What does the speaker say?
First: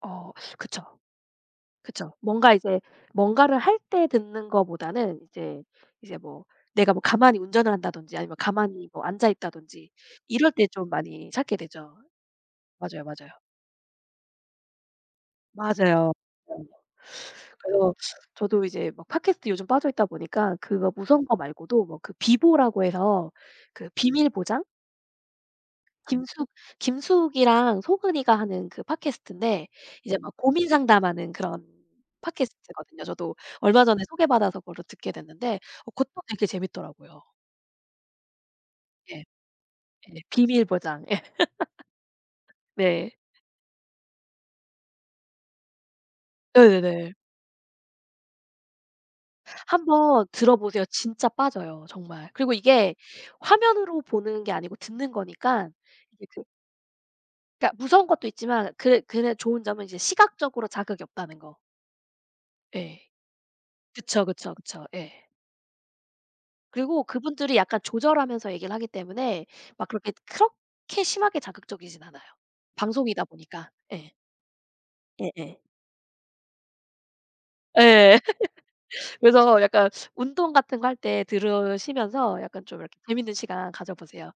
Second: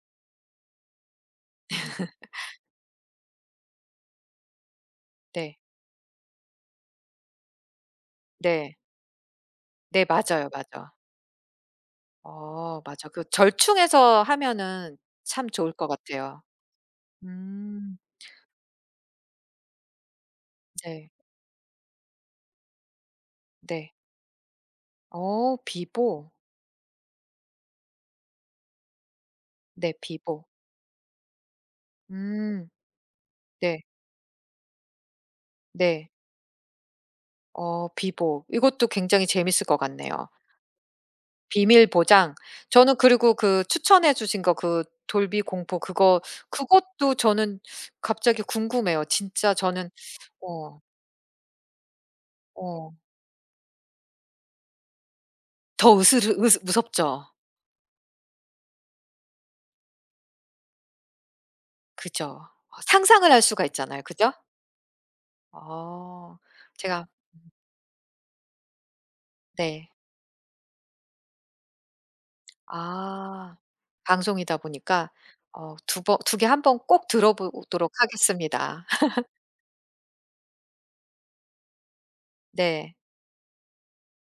어 그쵸. 그쵸. 뭔가 이제 뭔가를 할 때 듣는 것보다는 네. 이제 이제 뭐 내가 뭐 가만히 운전을 한다든지 아니면 네. 가만히 앉아있다든지 네 맞아요, 이럴 때 좀 맞아. 많이 찾게 되죠. 어 맞아요, 맞아. 그 맞아요. 절충해서 하면은 참 좋을 맞아요. 것 맞아요. 같아요. 그래서 음. 저도 이제 뭐 팟캐스트에 요즘 빠져있다 보니까 그거 네. 무서운 거 말고도 뭐 그 비보라고 해서 그 네. 비밀 보장? 어 비보. 김숙 김숙이랑 수근이가 하는 그 팟캐스트인데 네 이제 막 비보. 고민 상담하는 그런 음. 팟캐스트거든요. 저도 네. 얼마 전에 소개받아서 그거를 듣게 됐는데 것도 네. 되게 재밌더라고요. 어 비보. 이것도 예. 굉장히 재밌을 것 네 같네요. 비밀 보장 예. 비밀 보장. 저는 네. 그리고 그 추천해 주신 거 그 돌비 공포 그거. 네네네. 그것도 저는 갑자기 궁금해요. 진짜 1 저는 번 어. 들어보세요. 진짜 빠져요 정말. 그리고 이게 어. 화면으로 보는 게 아니고 듣는 거니까 더 이게 으스르 듣 으스 무섭죠? 그니까 무서운 것도 있지만 그게 그냥 좋은 점은 이제 시각적으로 자극이 없다는 거. 그죠. 예. 상상을 할 수가 있잖아요, 그쵸, 그죠? 그쵸, 그쵸 예. 아 그리고 제가 그분들이 약간 조절하면서 얘기를 하기 때문에 막 네. 그렇게 그렇게 심하게 자극적이진 않아요. 방송이다 아 보니까. 네. 방송이다 보니까. 네네. 어 2 버 2 개 1 번 꼭 들어보도록 예 하겠습니다. 그래서 약간 운동 같은 거 할 때 들으시면서 약간 좀 네. 이렇게 재밌는 시간 가져보세요.